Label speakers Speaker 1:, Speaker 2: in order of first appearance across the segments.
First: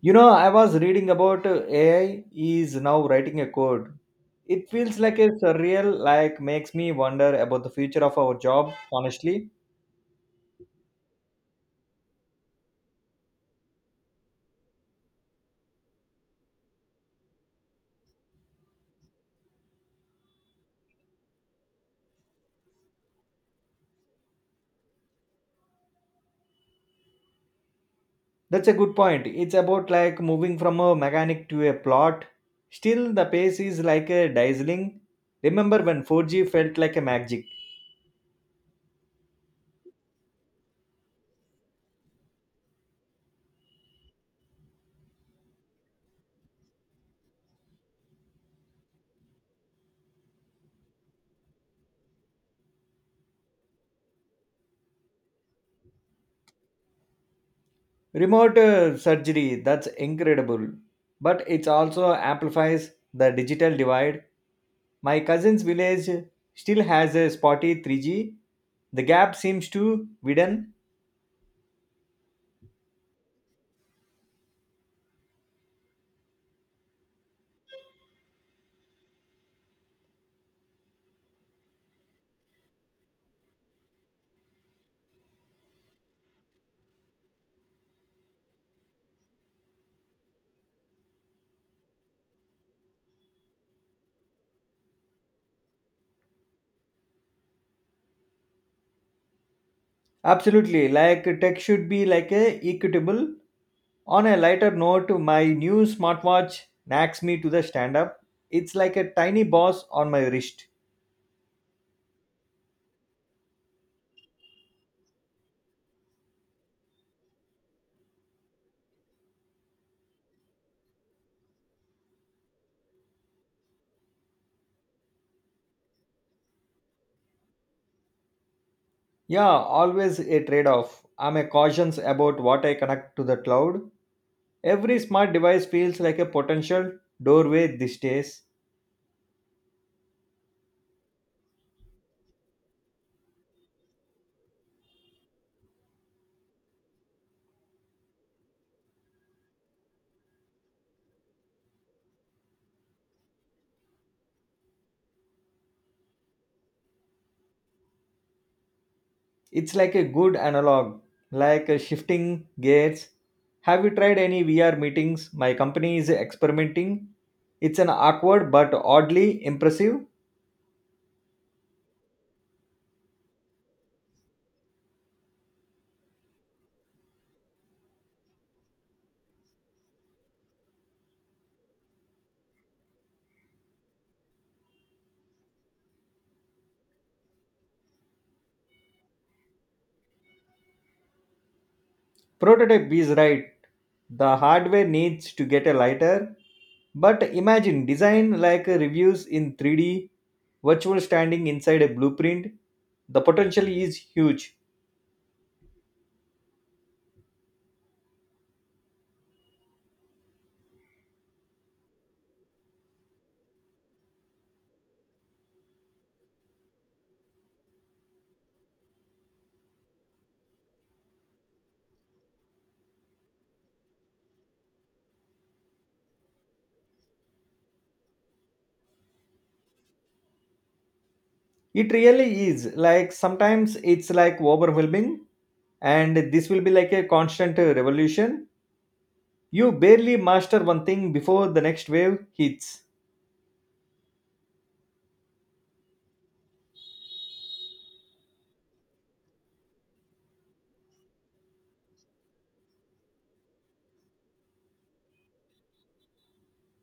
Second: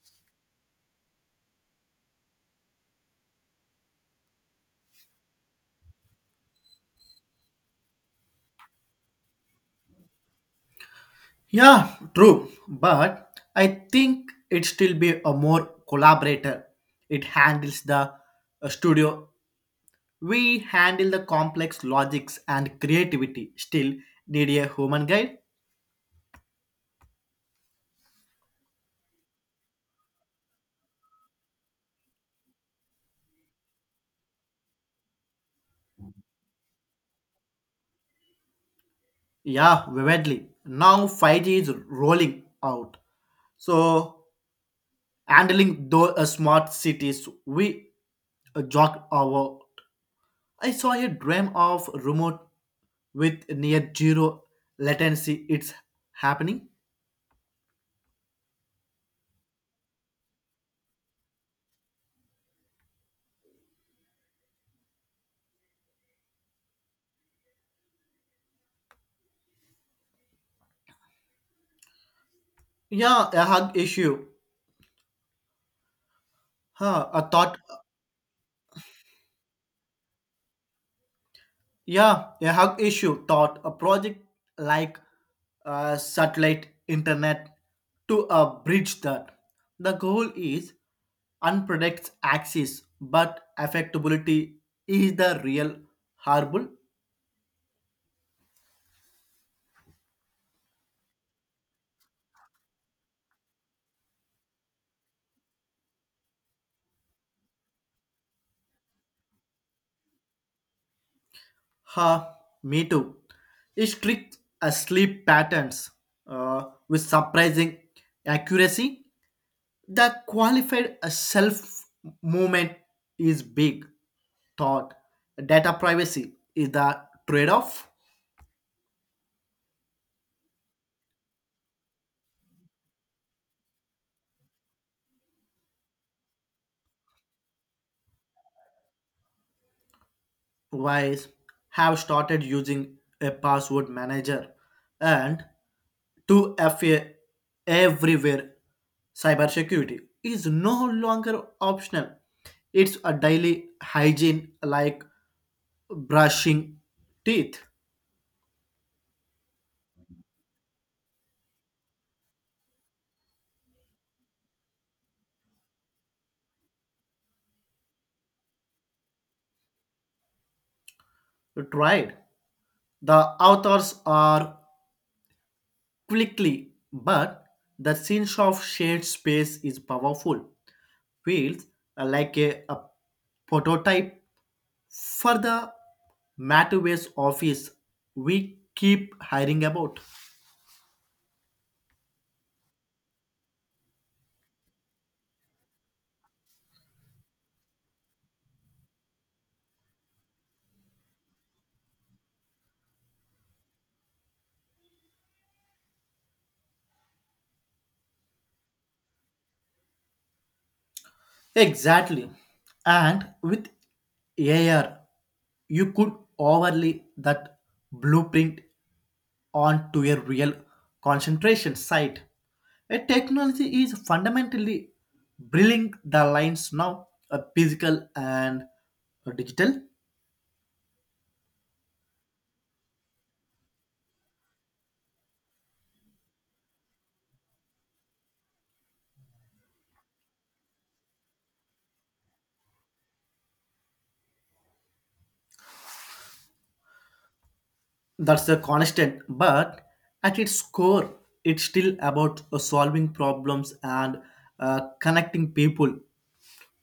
Speaker 1: You know, I was reading about AI is now writing a code. It feels like a surreal, like makes me wonder about the future of our job, honestly.
Speaker 2: Yeah, true. But I think it still be a more collaborator. It handles the studio. We handle the complex logics and creativity. Still need a human guide.
Speaker 1: That's a good point. It's about like moving from a mechanic to a plot. Still, the pace is like a dazzling. Remember when 4G felt like a magic?
Speaker 2: Yeah, vividly. Now 5G is rolling out. So handling those smart cities, we jog our. I saw a dream of remote with near zero latency. It's happening.
Speaker 1: Remote surgery, that's incredible. But it also amplifies the digital divide. My cousin's village still has a spotty 3G. The gap seems to widen.
Speaker 2: Yeah, a hug issue. A thought. Yeah, a hug issue thought. A project like satellite internet to bridge that. The goal is unpredicts access, but affectability is the real harbor.
Speaker 1: Absolutely, like tech should be like a equitable. On a lighter note, my new smartwatch knacks me to the stand up. It's like a tiny boss on my wrist.
Speaker 2: Huh? Me too. Strict sleep patterns uh, with surprising accuracy. The qualified self movement is big. Thought data privacy is the trade off.
Speaker 1: Yeah, always a trade off. I'm a cautious about what I connect to the cloud. Every smart device feels like a potential doorway these days.
Speaker 2: Wise have started using a password manager and 2FA everywhere. Cybersecurity is no longer optional, it's a daily hygiene like brushing teeth.
Speaker 1: It's like a good analog, like a shifting gears. Have you tried any VR meetings? My company is experimenting. It's an awkward but oddly impressive
Speaker 2: Tried. The authors are quickly, but the sense of shared space is powerful. Feels like a prototype for the Matterways office we keep hiring about.
Speaker 1: prototype is right. The hardware needs to get a lighter, but imagine design like reviews in 3D, virtual standing inside a blueprint. The potential is huge.
Speaker 2: Exactly. And with AR, you could overlay that blueprint on to a real concentration site. A technology is fundamentally blurring the lines now, a physical and digital.
Speaker 1: It really is. Like sometimes it's like overwhelming, and this will be like a constant revolution. You barely master one thing before the next wave hits.
Speaker 2: That's a constant, but at its core, it's still about solving problems and connecting people.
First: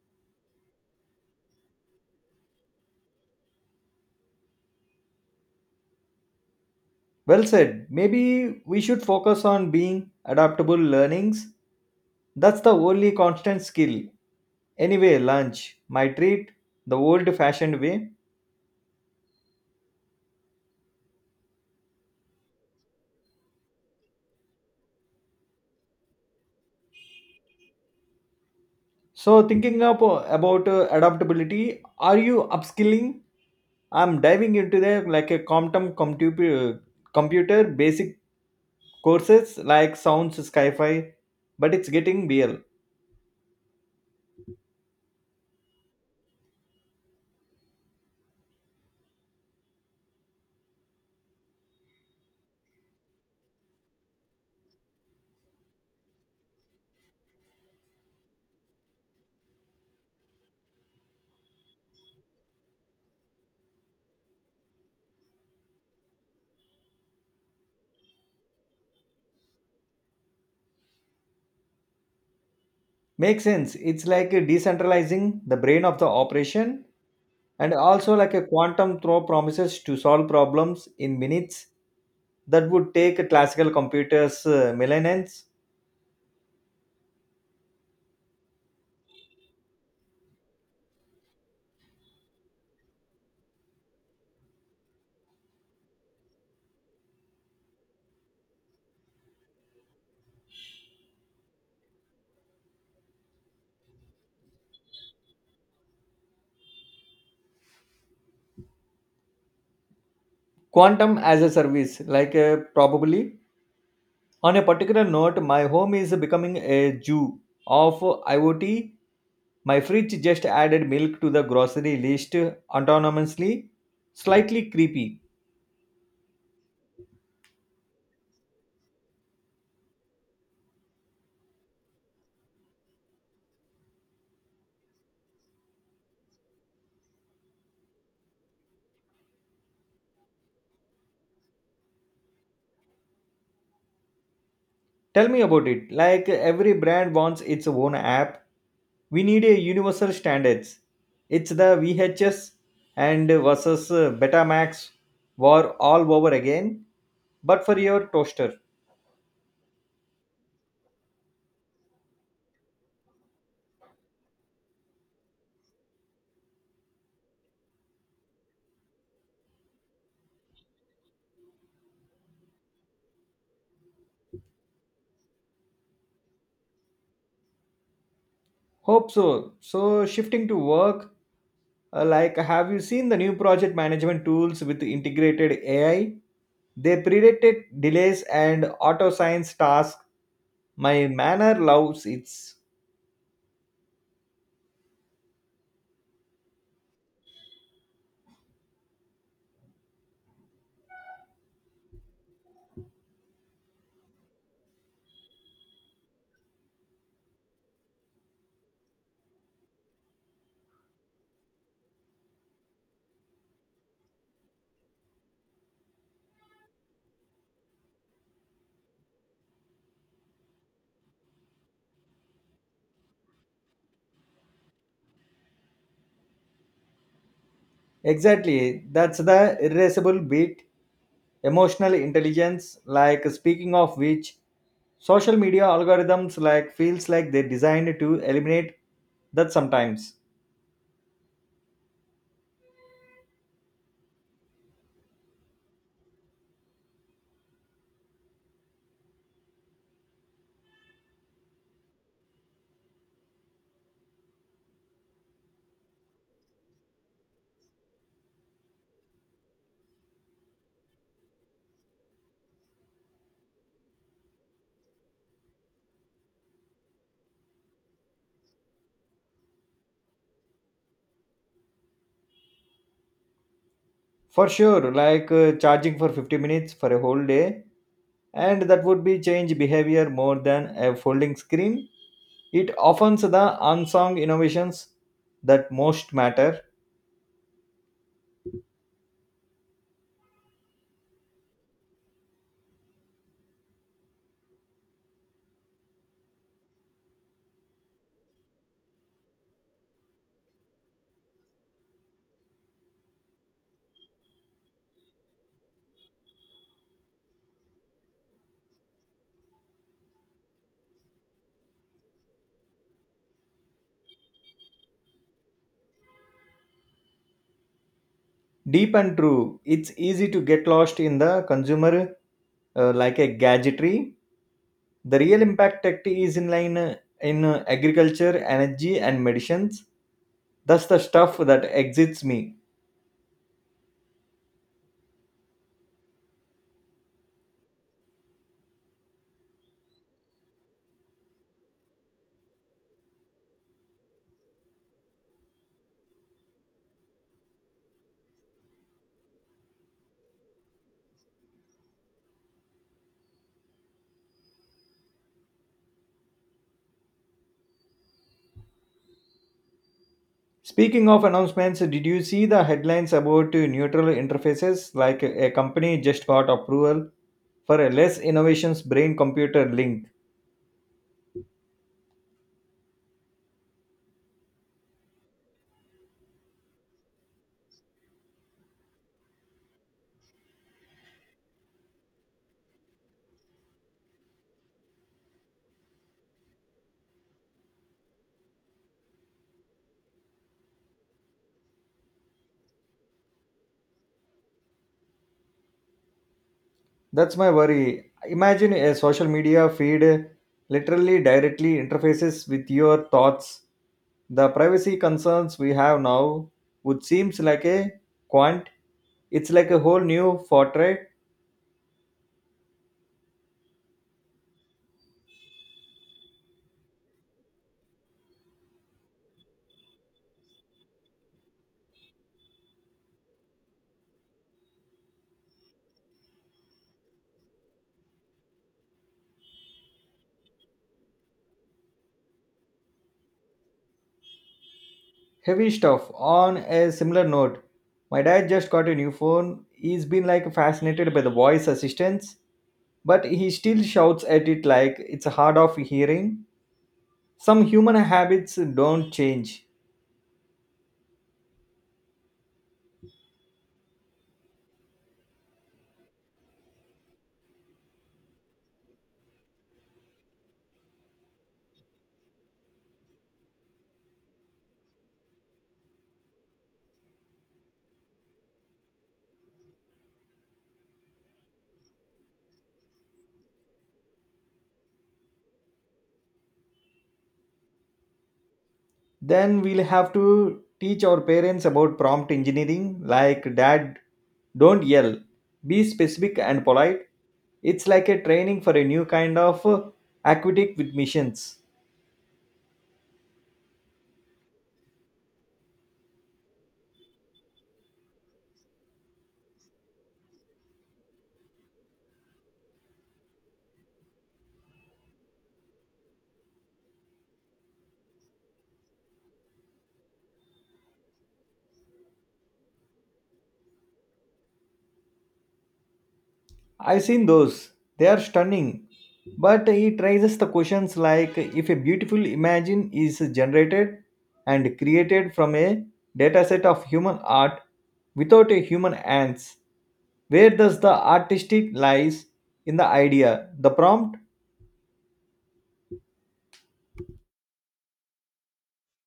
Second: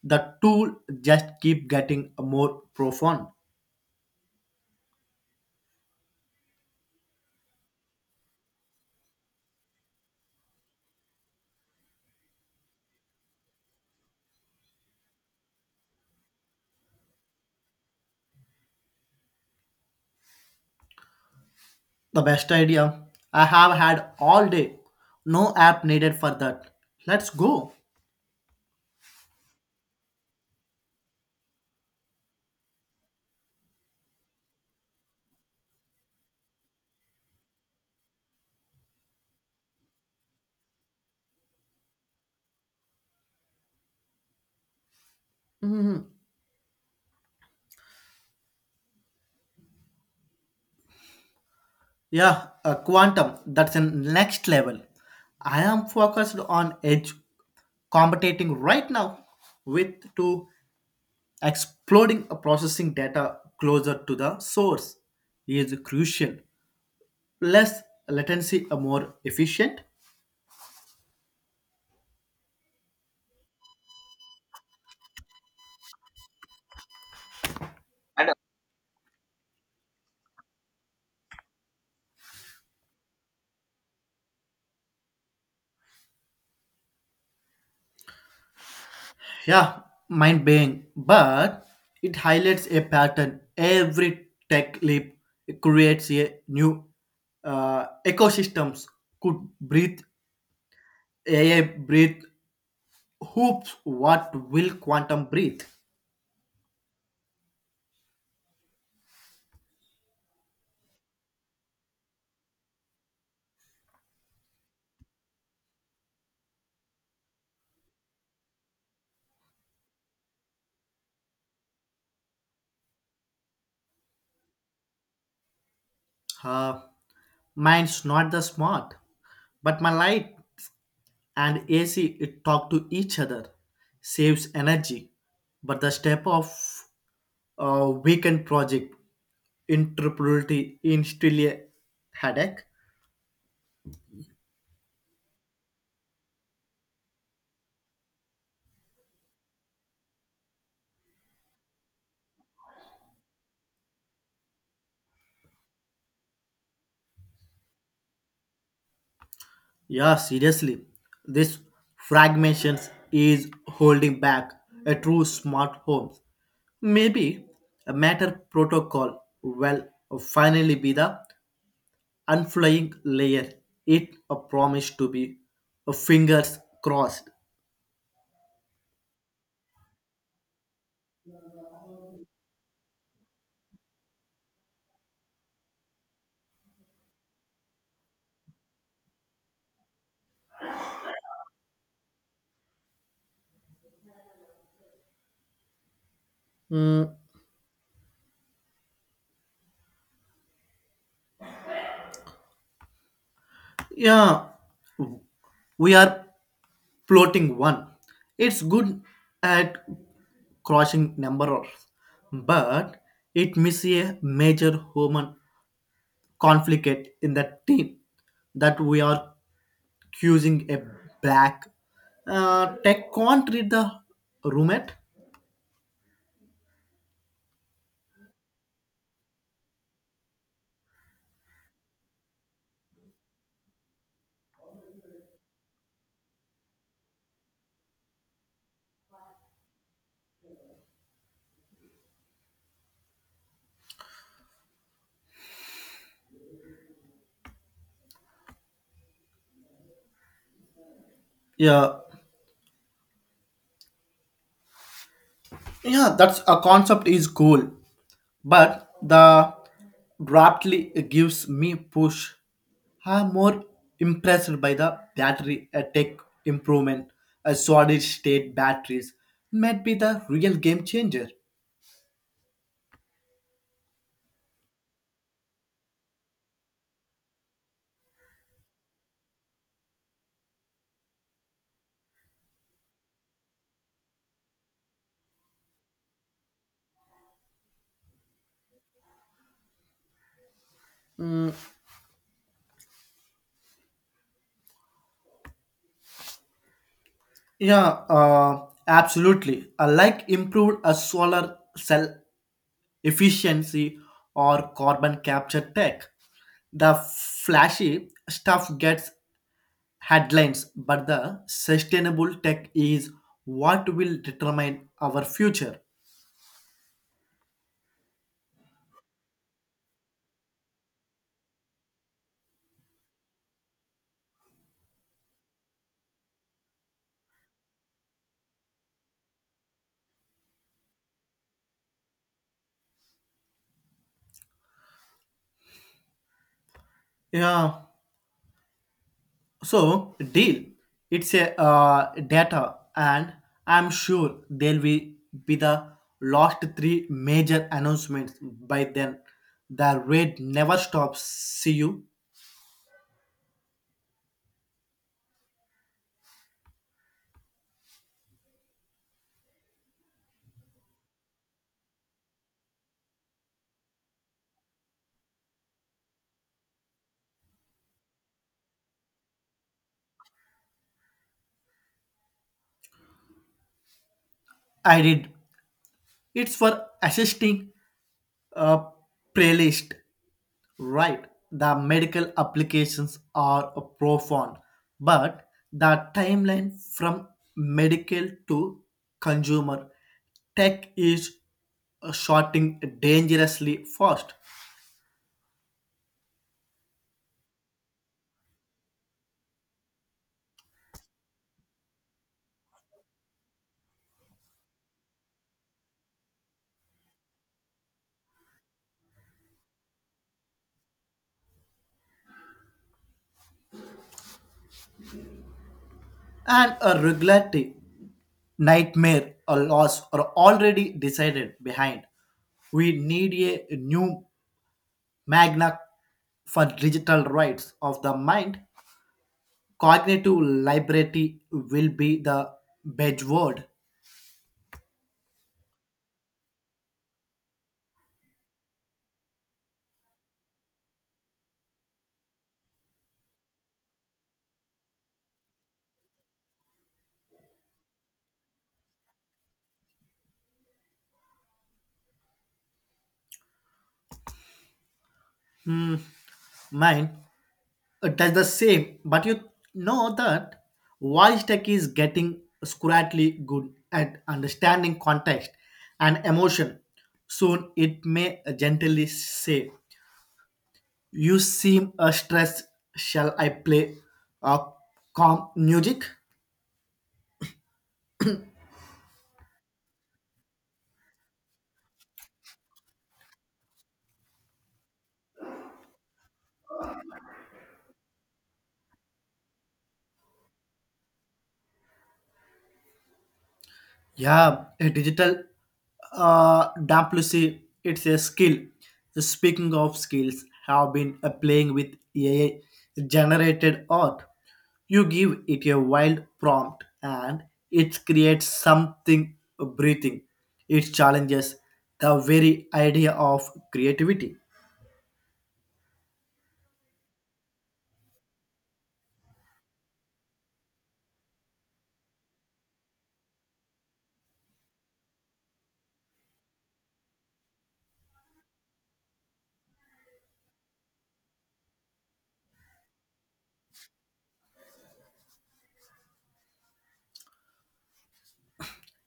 Speaker 2: The tool just keep getting more profound.
Speaker 1: Well said. Maybe we should focus on being adaptable learnings. That's the only constant skill. Anyway, lunch, my treat, the old fashioned way.
Speaker 2: The best idea I have had all day. No app needed for that. Let's go.
Speaker 1: So, thinking up about adaptability, are you upskilling? I'm diving into the like a computer basic courses like sounds sci-fi, but it's getting real.
Speaker 2: Yeah, quantum, that's the next level. I am focused on edge computing right now with to exploding a processing data closer to the source is crucial. Less latency, a more efficient.
Speaker 1: Makes sense. It's like a decentralizing the brain of the operation, and also like a quantum throw promises to solve problems in minutes that would take a classical computers millennia.
Speaker 2: Yeah, mind blowing, but it highlights a pattern. Every tech leap creates a new ecosystems. Could breathe AI breathe Hoops, what will quantum breathe?
Speaker 1: Quantum as a service, like probably. On a particular note, my home is becoming a Jew of IoT. My fridge just added milk to the grocery list autonomously. Slightly creepy.
Speaker 2: Uh, mine's not the smart, but my light and AC it talk to each other, saves energy. But the step of weekend project interoperability in still a headache.
Speaker 1: Tell me about it. Like every brand wants its own app. We need a universal standards. It's the VHS and versus Betamax war all over again, but for your toaster.
Speaker 2: Yeah, seriously, this fragmentations is holding back a true smart home. Maybe a matter protocol will finally be the and flying layer it a promise to be a fingers crossed.
Speaker 1: Hope so. So, shifting to work, like, have you seen the new project management tools with integrated AI? They predicted delays and auto science tasks. My manner loves it's
Speaker 2: Mm, yeah, we are plotting one. It's good at crossing numbers, but it misses a major human conflict in the team that we are accusing a black. Tech can't read the roommate.
Speaker 1: exactly that's the irreversible bit. Emotional intelligence, like speaking of which, social media algorithms like feels like they designed to eliminate that sometimes.
Speaker 2: Yeah yeah That's a concept is cool, but the rapidly gives me push. I'm more impressed by the battery tech improvement. A solid state batteries might be the real game changer.
Speaker 1: For sure, like charging for 50 minutes for a whole day and that would be change behavior more than a folding screen. It offers the unsung innovations that most matter.
Speaker 2: Yeah, absolutely. I like improved a solar cell efficiency or carbon capture tech. The flashy stuff gets headlines, but the sustainable tech is what will determine our future.
Speaker 1: Deep and true, it's easy to get lost in the consumer like a gadgetry. The real impact tech is in line in agriculture, energy, and medicines. That's the stuff that exits me.
Speaker 2: Yeah, so deal. It's a data, and I'm sure there will be the last three major announcements by then. The rate never stops. See you.
Speaker 1: Speaking of announcements, did you see the headlines about neutral interfaces? Like a company just got approval for a less innovations brain computer link.
Speaker 2: I did. It's for assisting a playlist. Right, the medical applications are profound, but the timeline from medical to consumer tech is shorting dangerously fast,
Speaker 1: That's my worry. Imagine a social media feed literally directly interfaces with your thoughts. The privacy concerns we have now would seems like a quant. It's like a whole new fortnight.
Speaker 2: and a regulatory nightmare or loss are already decided behind. We need a new magna for digital rights of the mind. Cognitive liberty will be the bedword.
Speaker 1: Heavy stuff. On a similar note, my dad just got a new phone. He's been like fascinated by the voice assistants, but he still shouts at it like it's hard of hearing. Some human habits don't change.
Speaker 2: Mine does the same, but you know that voice tech is getting scrattly good at understanding context and emotion. Soon it may gently say you seem stressed, shall I play uh, calm music.
Speaker 1: Then we'll have to teach our parents about prompt engineering like dad, don't yell, be specific and polite. It's like a training for a new kind of aquatic with missions.
Speaker 2: Yeah, a digital diplomacy, it's a skill. Speaking of skills, have been playing with AI generated art. You give it a wild prompt and it creates something breathing. It challenges the very idea of creativity.
Speaker 1: I've seen those, they are stunning. But it raises the questions like if a beautiful imagine is generated and created from a dataset of human art without a human hands, where does the artistic lies in the idea, the prompt.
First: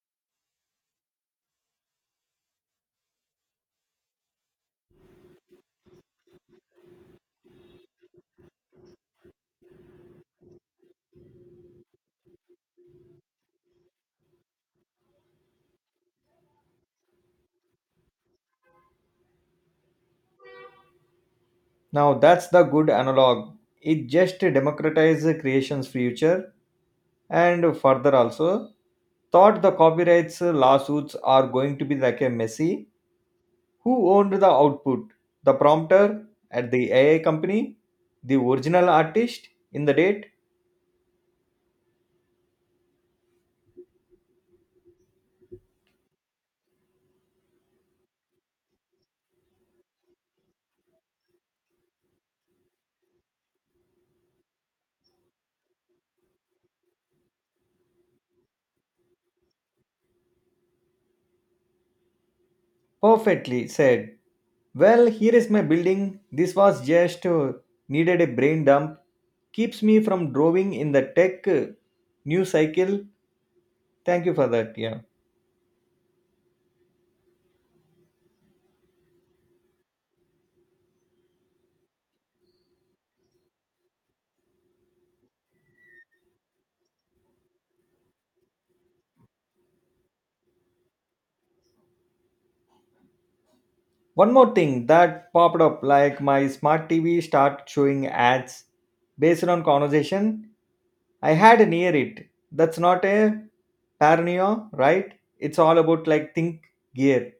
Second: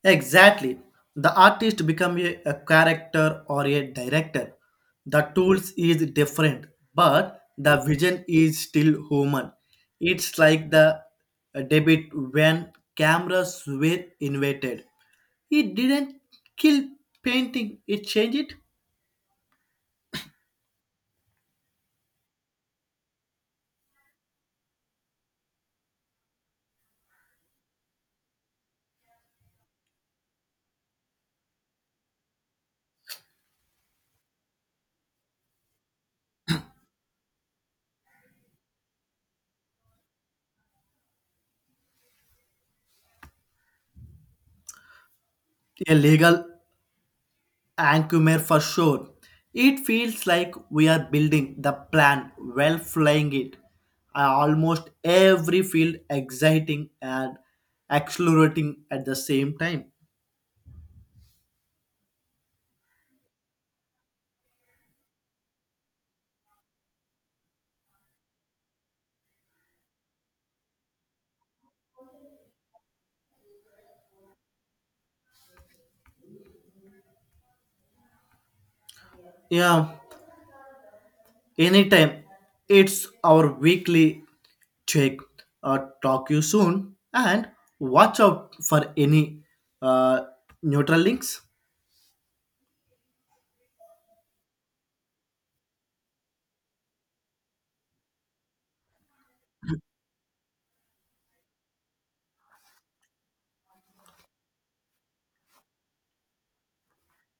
Speaker 2: Exactly. The artist become a character or a director. The tools is different, but the vision is still human. It's like the debate when cameras were invented. It didn't kill painting, it changed it.
Speaker 1: Now that's the good analog. It just democratizes creation's future and further also thought the copyrights lawsuits are going to be like a messy. Who owned the output? The prompter at the AI company? The original artist in the date?
Speaker 2: A legal Ankumer for sure. It feels like we are building the plan while flying it. Almost every field exciting and exhilarating at the same time.
Speaker 1: Perfectly said. Well, here is my building. This was just needed a brain dump. Keeps me from drawing in the tech news cycle. Thank you for that. Yeah.
Speaker 2: Yeah, anytime. It's our weekly check. Talk you soon and watch out for any uh, neutral links.
Speaker 1: One more thing that popped up like my smart TV start showing ads based on conversation I had near it. That's not a paranoia, right? It's all about like think gear.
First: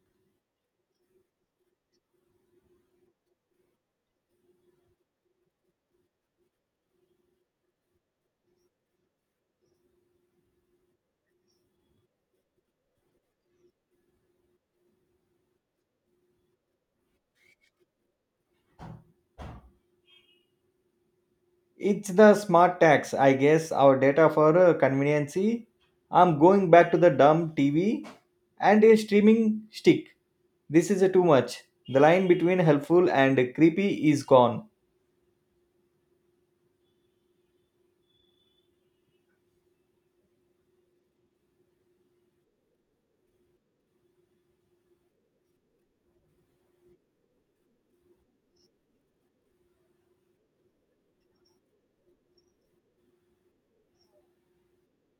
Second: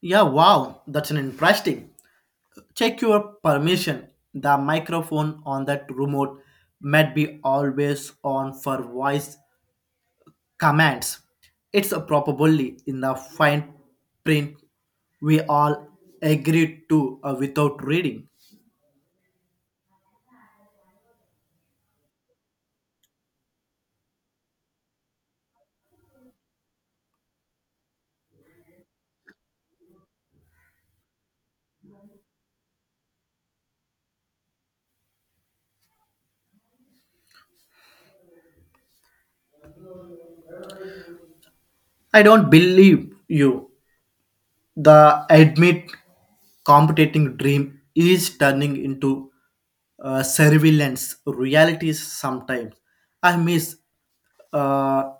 Speaker 2: Yeah, wow, that's an interesting. Check your permission. The microphone on that remote might be always on for voice commands. It's probably in the fine print we all agreed to without reading.
Speaker 1: It's the smart tax, I guess. Our data for conveniency. I'm going back to the dumb TV and a streaming stick. This is too much. The line between helpful and creepy is gone.
Speaker 2: I don't believe you. The admit competing dream is turning into surveillance realities sometimes. I miss uh,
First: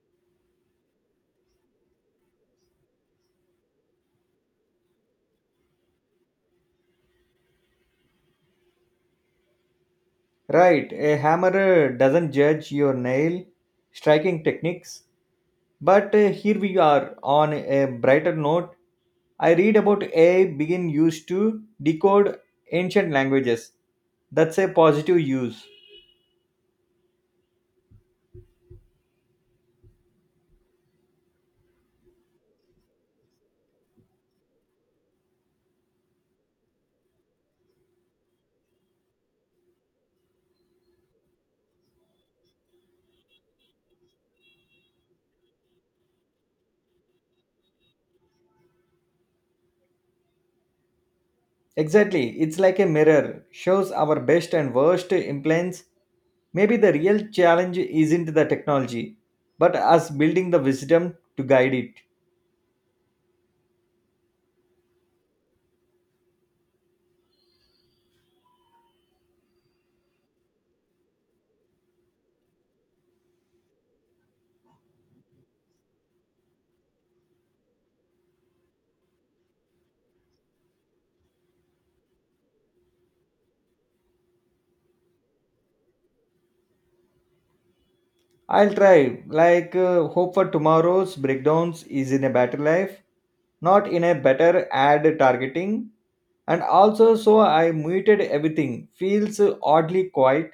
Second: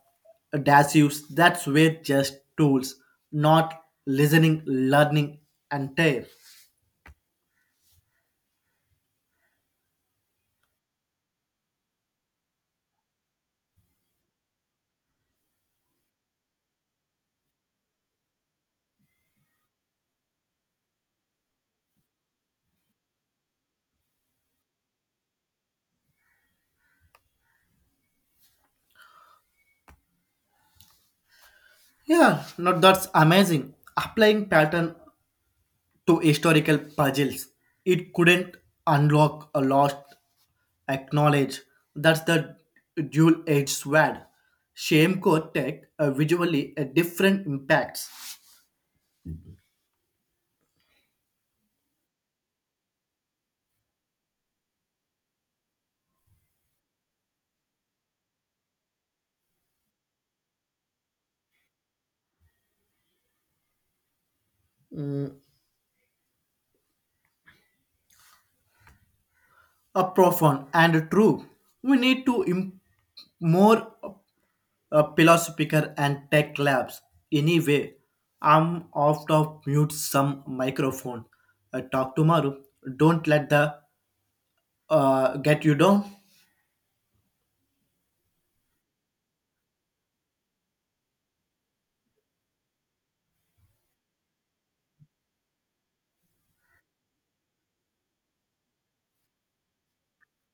Speaker 2: dash use. That's where just tools, not listening, learning, and tear.
Speaker 1: Right, a hammer doesn't judge your nail striking techniques. But here we are on a brighter note. I read about AI being used to decode ancient languages. That's a positive use.
Speaker 2: Yeah, no, that's amazing. Applying pattern to historical puzzles. It couldn't unlock a lost acknowledge. That's the dual edged sword. Shamco tech visually a different impacts,
Speaker 1: Exactly, it's like a mirror, shows our best and worst implants. Maybe the real challenge isn't the technology, but us building the wisdom to guide it.
Speaker 2: a profound and true. We need to more philosophical and tech labs. Anyway, I'm off to mute some microphone. Talk tomorrow. Don't let the get you down.
Speaker 1: I'll try. Like, hope for tomorrow's breakdowns is in a better life, not in a better ad targeting. And also, so I muted everything. Feels oddly quiet.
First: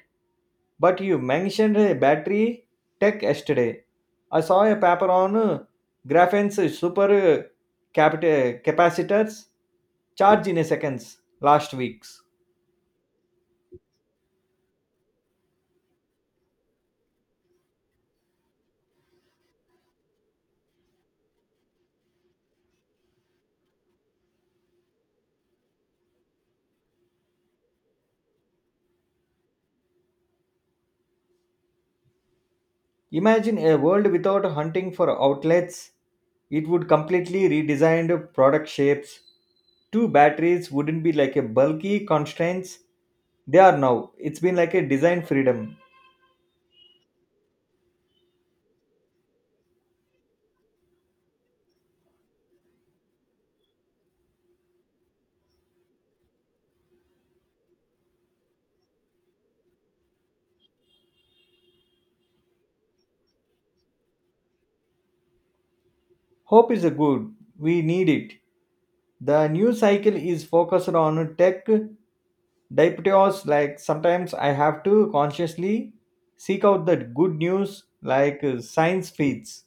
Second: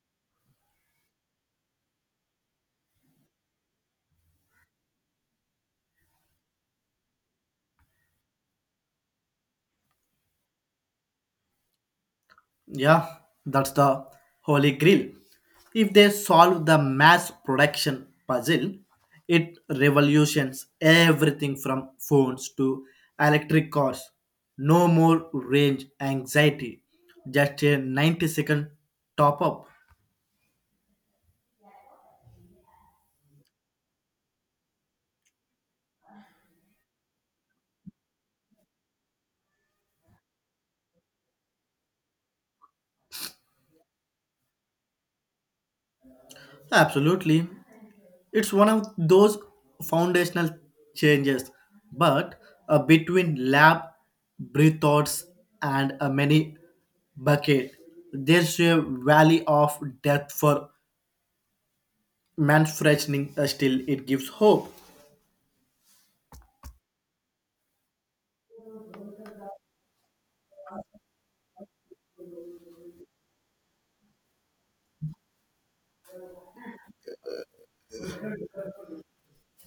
Speaker 1: But you mentioned a battery tech yesterday. I saw a paper on graphene's super capacitors charge in a seconds last week.
Speaker 2: Yeah, that's the holy grail. If they solve the mass production puzzle, it revolutions everything from phones to electric cars. No more range anxiety, just a 90-second top up.
Speaker 1: Imagine a world without hunting for outlets. It would completely redesigned product shapes. Two batteries wouldn't be like a bulky constraints. They are now. It's been like a design freedom.
Speaker 2: Absolutely. It's one of those foundational changes, but between lab, breath and a many bucket, there's a valley of death for man's freshening. Still, it gives hope.
Speaker 1: Hope is a good. We need it. The news cycle is focused on tech diapers. Like sometimes I have to consciously seek out the good news like science feeds.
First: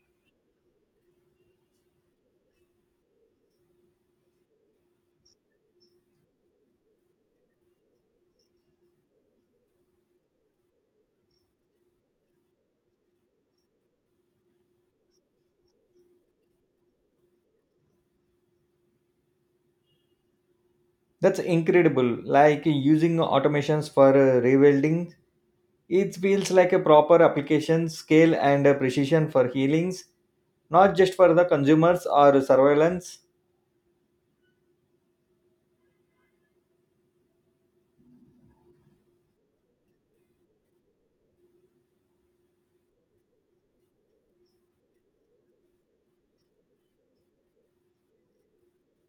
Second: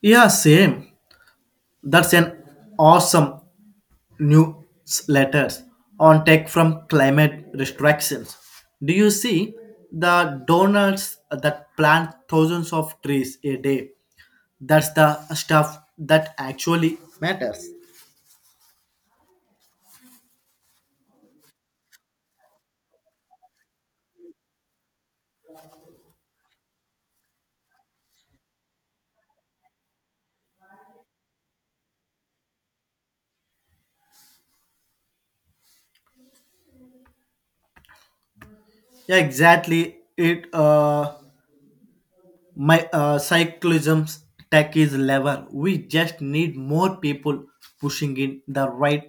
Speaker 2: Yeah, same. That's an awesome newsletters on tech from climate restrictions. Do you see the donors that plant thousands of trees a day? That's the stuff that actually matters.
Speaker 1: That's incredible. Like using automations for rebuilding, it feels like a proper application scale and precision for healings, not just for the consumers or surveillance.
Speaker 2: Yeah, exactly. It my cyclism's tech is level. We just need more people pushing in the right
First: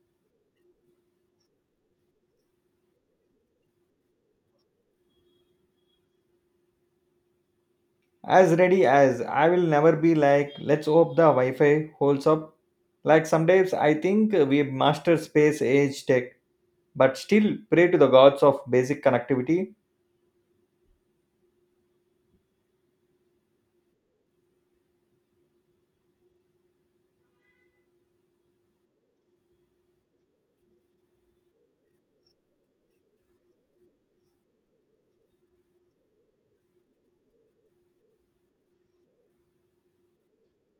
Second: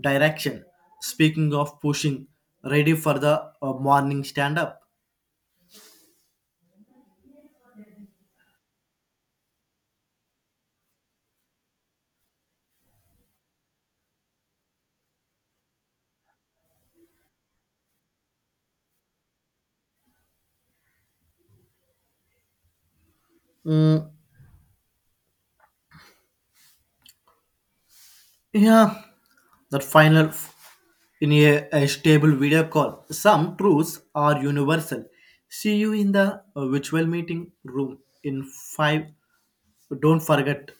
Speaker 2: direction. Speaking of pushing, ready for the morning stand up.
Speaker 1: As ready as I will never be like, let's hope the Wi Fi holds up. Like sometimes I think we master space age tech, but still pray to the gods of basic connectivity.
Speaker 2: Mm, Yeah, that in a stable video call. Some truths are universal. See you in the virtual meeting room in five. Don't forget.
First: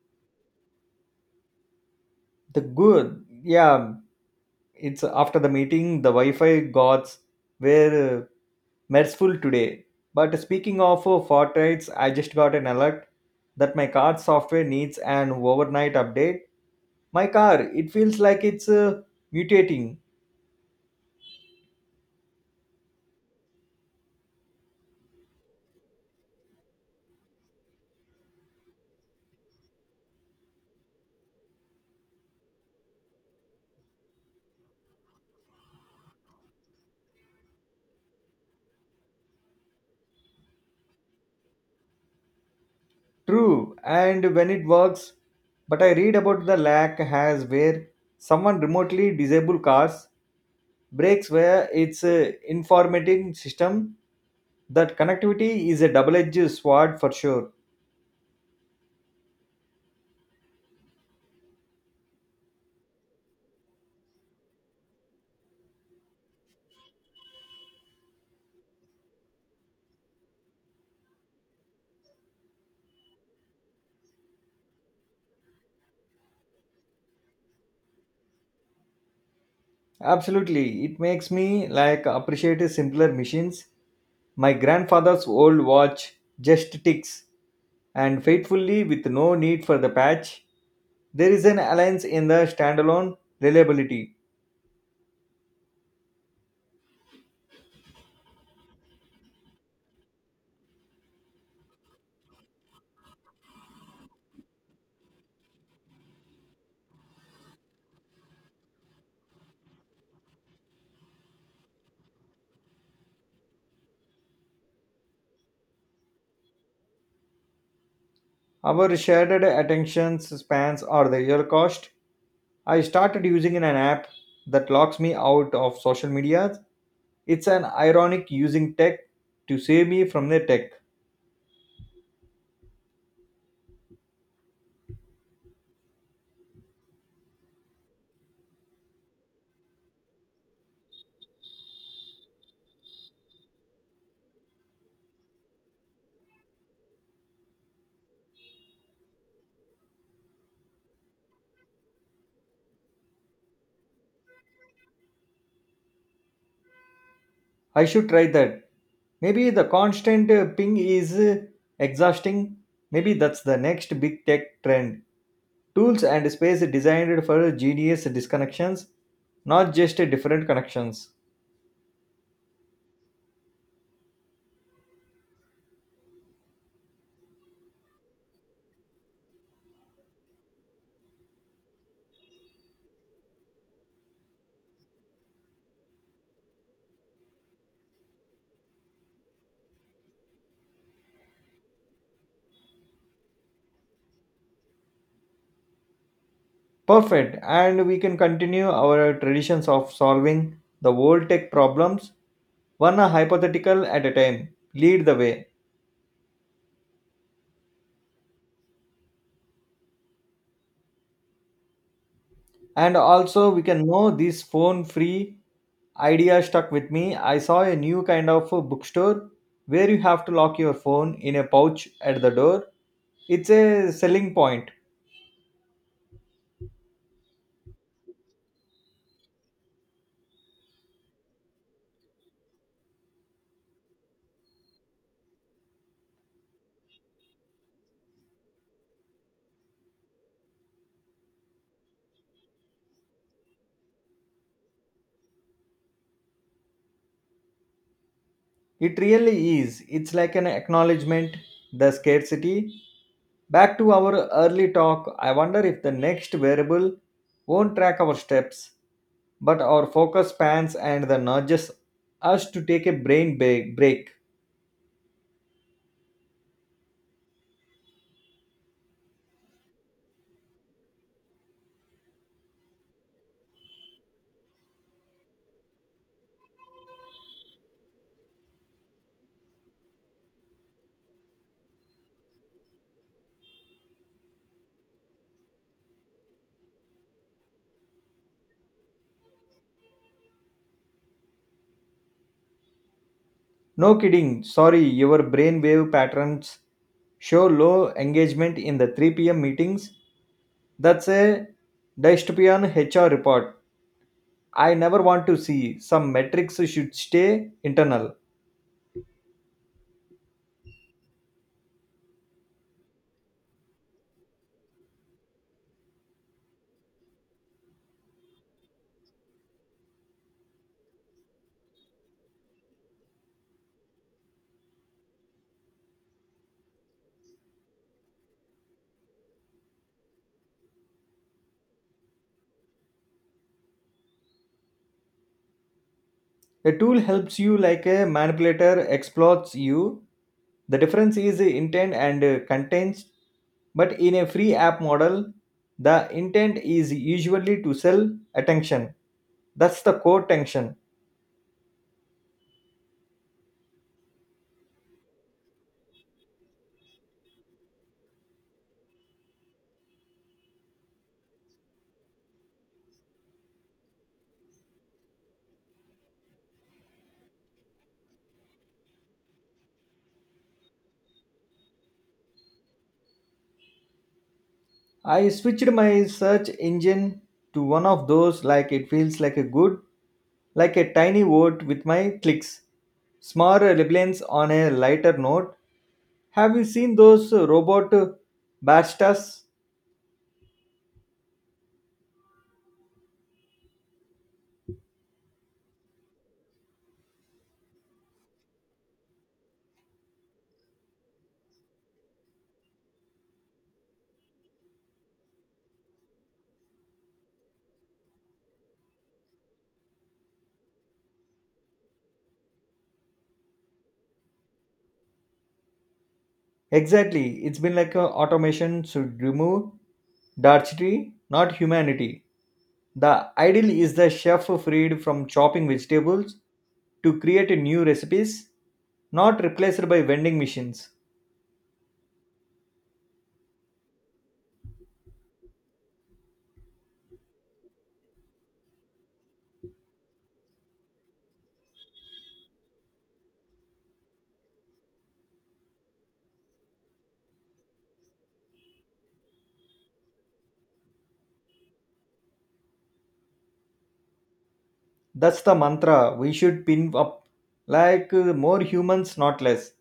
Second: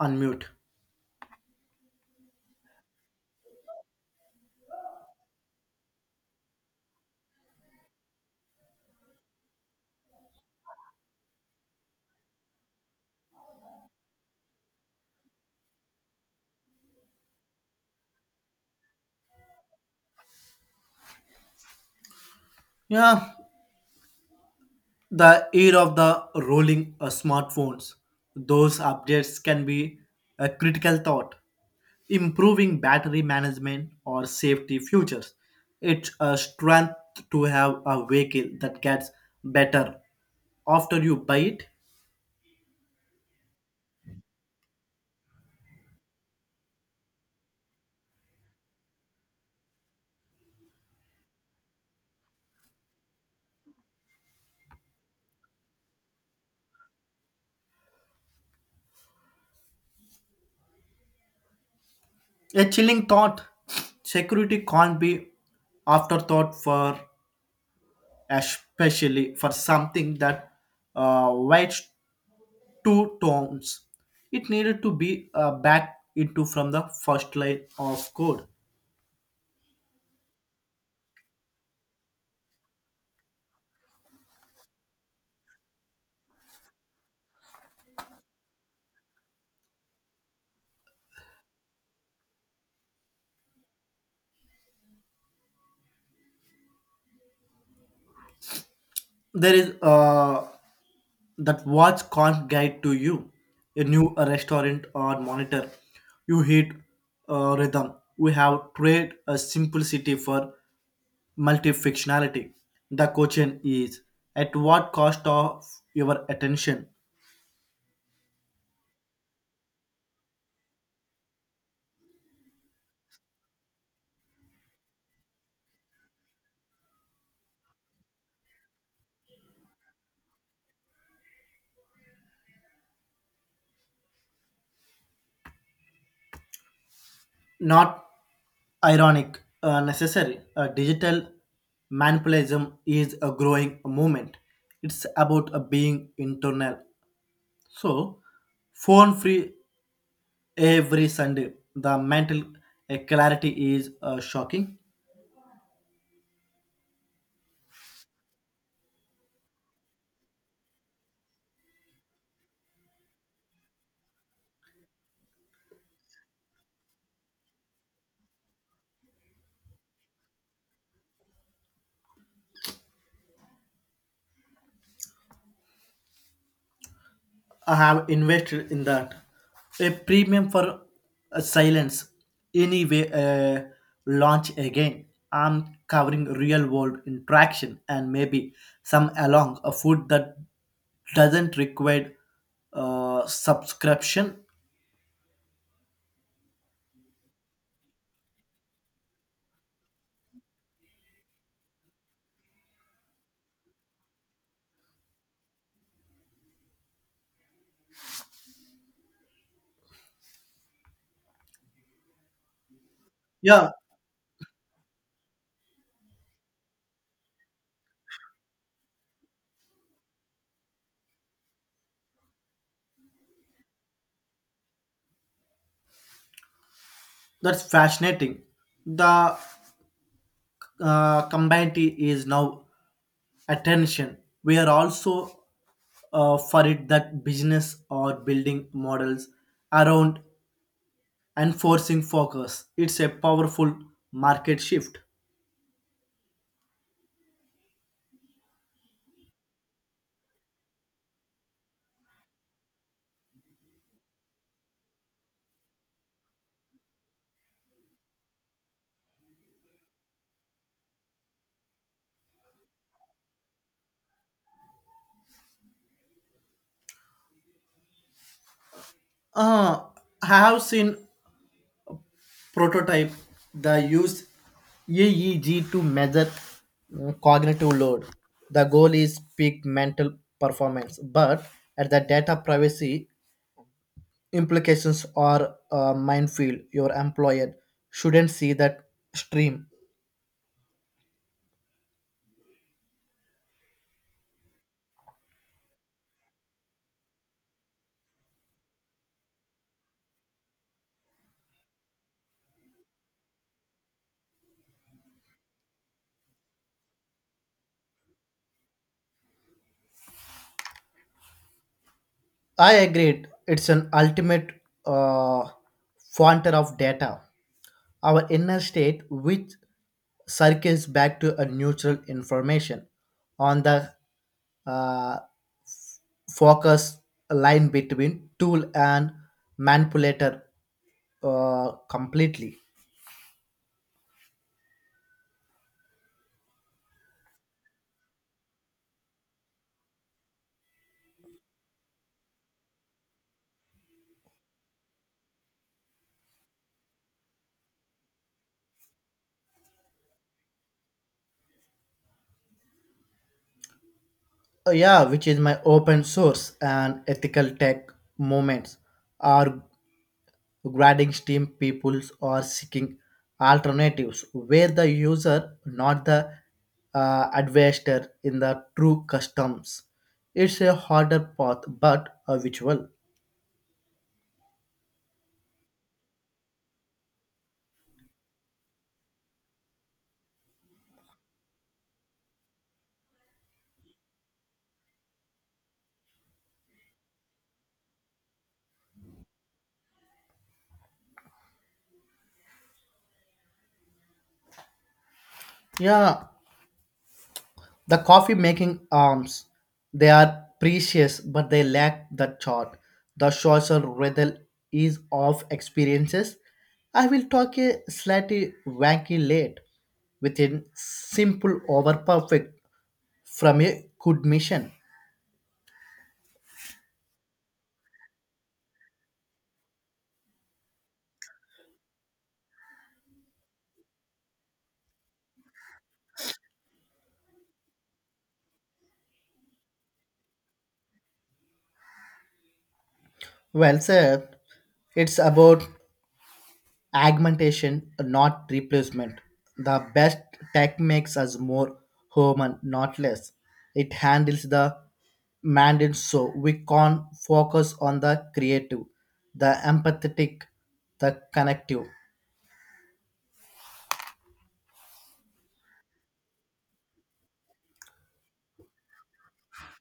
Speaker 2: Unmute.
Speaker 1: The good, yeah, it's after the meeting, the Wi Fi gods were merciful today. But speaking of fortraits, I just got an alert that my card software needs an overnight update. My car, it feels like it's mutating.
Speaker 2: Yeah, the era of the rolling smartphones. Those updates can be a critical thought, improving battery management or safety features. It's a strength to have a vehicle that gets better after you buy it.
Speaker 1: True, and when it works, but I read about the lack has where someone remotely disable cars breaks where it's informating system that connectivity is a double-edged sword for sure.
Speaker 2: A chilling thought. Security can't be afterthought for, especially for something that waits two towns. It needed to be backed into from the first line of code.
Speaker 1: Absolutely. It makes me like appreciate simpler machines. My grandfather's old watch just ticks and faithfully with no need for the patch. There is an alliance in the standalone reliability.
Speaker 2: There is that watch can't guide to you. A new restaurant or monitor. You hit rhythm. We have trade a simplicity for multifunctionality. The question is at what cost of your attention?
Speaker 1: Our shared attention spans are the real cost. I started using an app that locks me out of social media. It's an ironic using tech to save me from the tech.
Speaker 2: Not ironic, necessary. Digital manipulatism is a growing movement. It's about being internal. So, phone free every Sunday. The mental clarity is shocking.
Speaker 1: I should try that. Maybe the constant ping is exhausting. Maybe that's the next big tech trend. Tools and space designed for genius disconnections, not just different connections.
Speaker 2: I have invested in that. A premium for silence. Anyway, launch again. I'm covering real world interaction and maybe some along a food that doesn't require subscription.
Speaker 1: Perfect. And we can continue our traditions of solving the world tech problems, one hypothetical at a time. Lead the way. And also, we
Speaker 2: Yeah,
Speaker 1: can know this phone free idea stuck with me. I saw a new kind of a bookstore where you have to lock your phone in a pouch at the door. It's a selling point.
Speaker 2: that's fascinating. The community is now attention. We are also for it that business or building models around and forcing focus. It's a powerful market shift.
Speaker 1: It really is. It's like an acknowledgement, the scarcity. Back to our early talk, I wonder if the next wearable won't track our steps, but our focus spans and the nudges us to take a break.
Speaker 2: Uh, I have seen prototype that use EEG to measure cognitive load. The goal is peak mental performance, but at the data privacy implications are minefield. Your employer shouldn't see that stream.
Speaker 1: No kidding. Sorry, your brainwave patterns show low engagement in the 3 p.m. meetings. That's a dystopian HR report. I never want to see. Some metrics should stay internal.
Speaker 2: I agreed. It's an ultimate uh, founder of data, our inner state, which circles back to a neutral information on the uh, focus line between tool and manipulator completely.
Speaker 1: A tool helps you like a manipulator exploits you. The difference is intent and contents. But in a free app model, the intent is usually to sell attention. That's the core tension.
Speaker 2: Yeah, which is my open source and ethical tech movements are Grading team peoples are seeking alternatives where the user, not the investor, in the true customs. It's a harder path, but a visual.
Speaker 1: I switched my search engine to one of those like it feels like a good, like a tiny vote with my clicks. Small relevance on a lighter note. Have you seen those robot baristas?
Speaker 2: Yeah, the coffee making arms, they are precious, but they lack the chart. The social rather ease of experiences. I will talk a slightly wanky late with a simple over perfect from a good mission.
Speaker 1: Exactly, it's been like a automation should remove dietary, not humanity. The ideal is the chef freed from chopping vegetables to create new recipes, not replaced by vending machines.
Speaker 2: Well, sir, it's about augmentation, not replacement. The best tech makes us more human, not less. It handles the mandate so we can focus on the creative, the empathetic, the connective.
Speaker 1: That's the mantra we should pin up like more humans, not less.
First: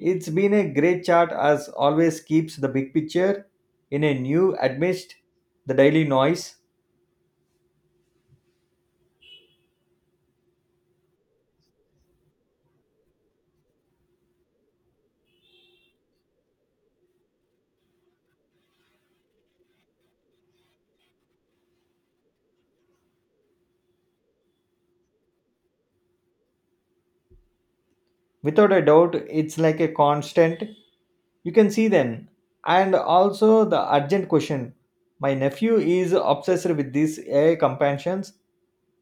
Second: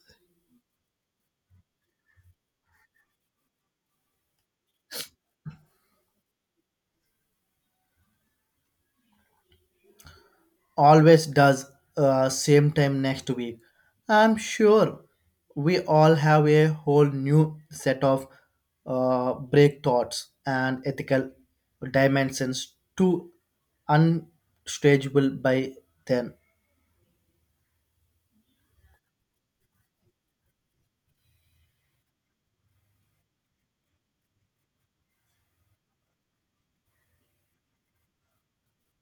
Speaker 1: It's been a great chat as always, keeps the big picture in a new amidst the daily noise.
Speaker 2: Always does. Same time next week, I'm sure we all have a whole new set of break thoughts and ethical dimensions to unstageable by then.
Speaker 1: Without a doubt, it's like a constant. You can see then. And also the urgent question. My nephew is obsessed with these AI companions.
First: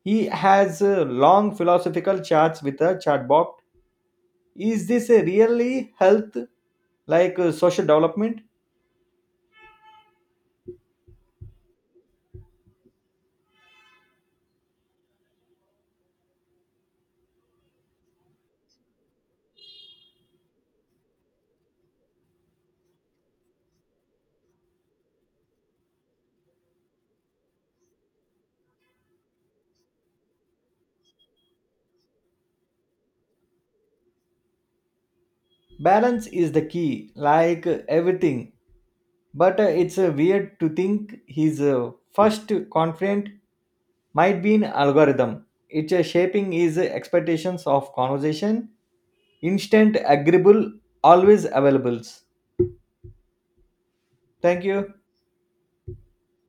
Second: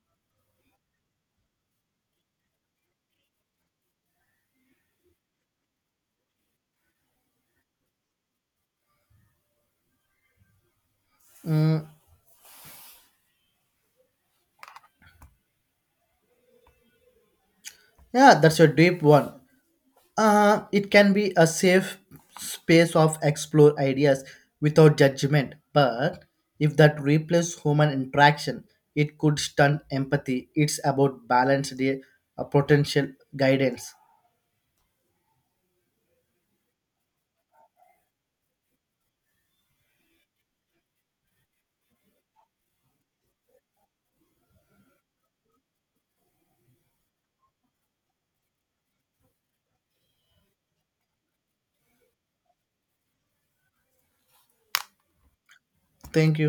Speaker 1: He has long philosophical chats with a chatbot. Is this a really health like social development?
Speaker 2: Yeah, that's a deep one. It can be a safe space of explore ideas without judgment, but if that replaces human interaction, it could stunt empathy. It's about balanced potential guidance.
Speaker 1: Balance is the key, like everything. But it's weird to think his first confident might be an algorithm. It's shaping his expectations of conversation, instant, agreeable, always availables. Thank you.
Speaker 2: Thank you.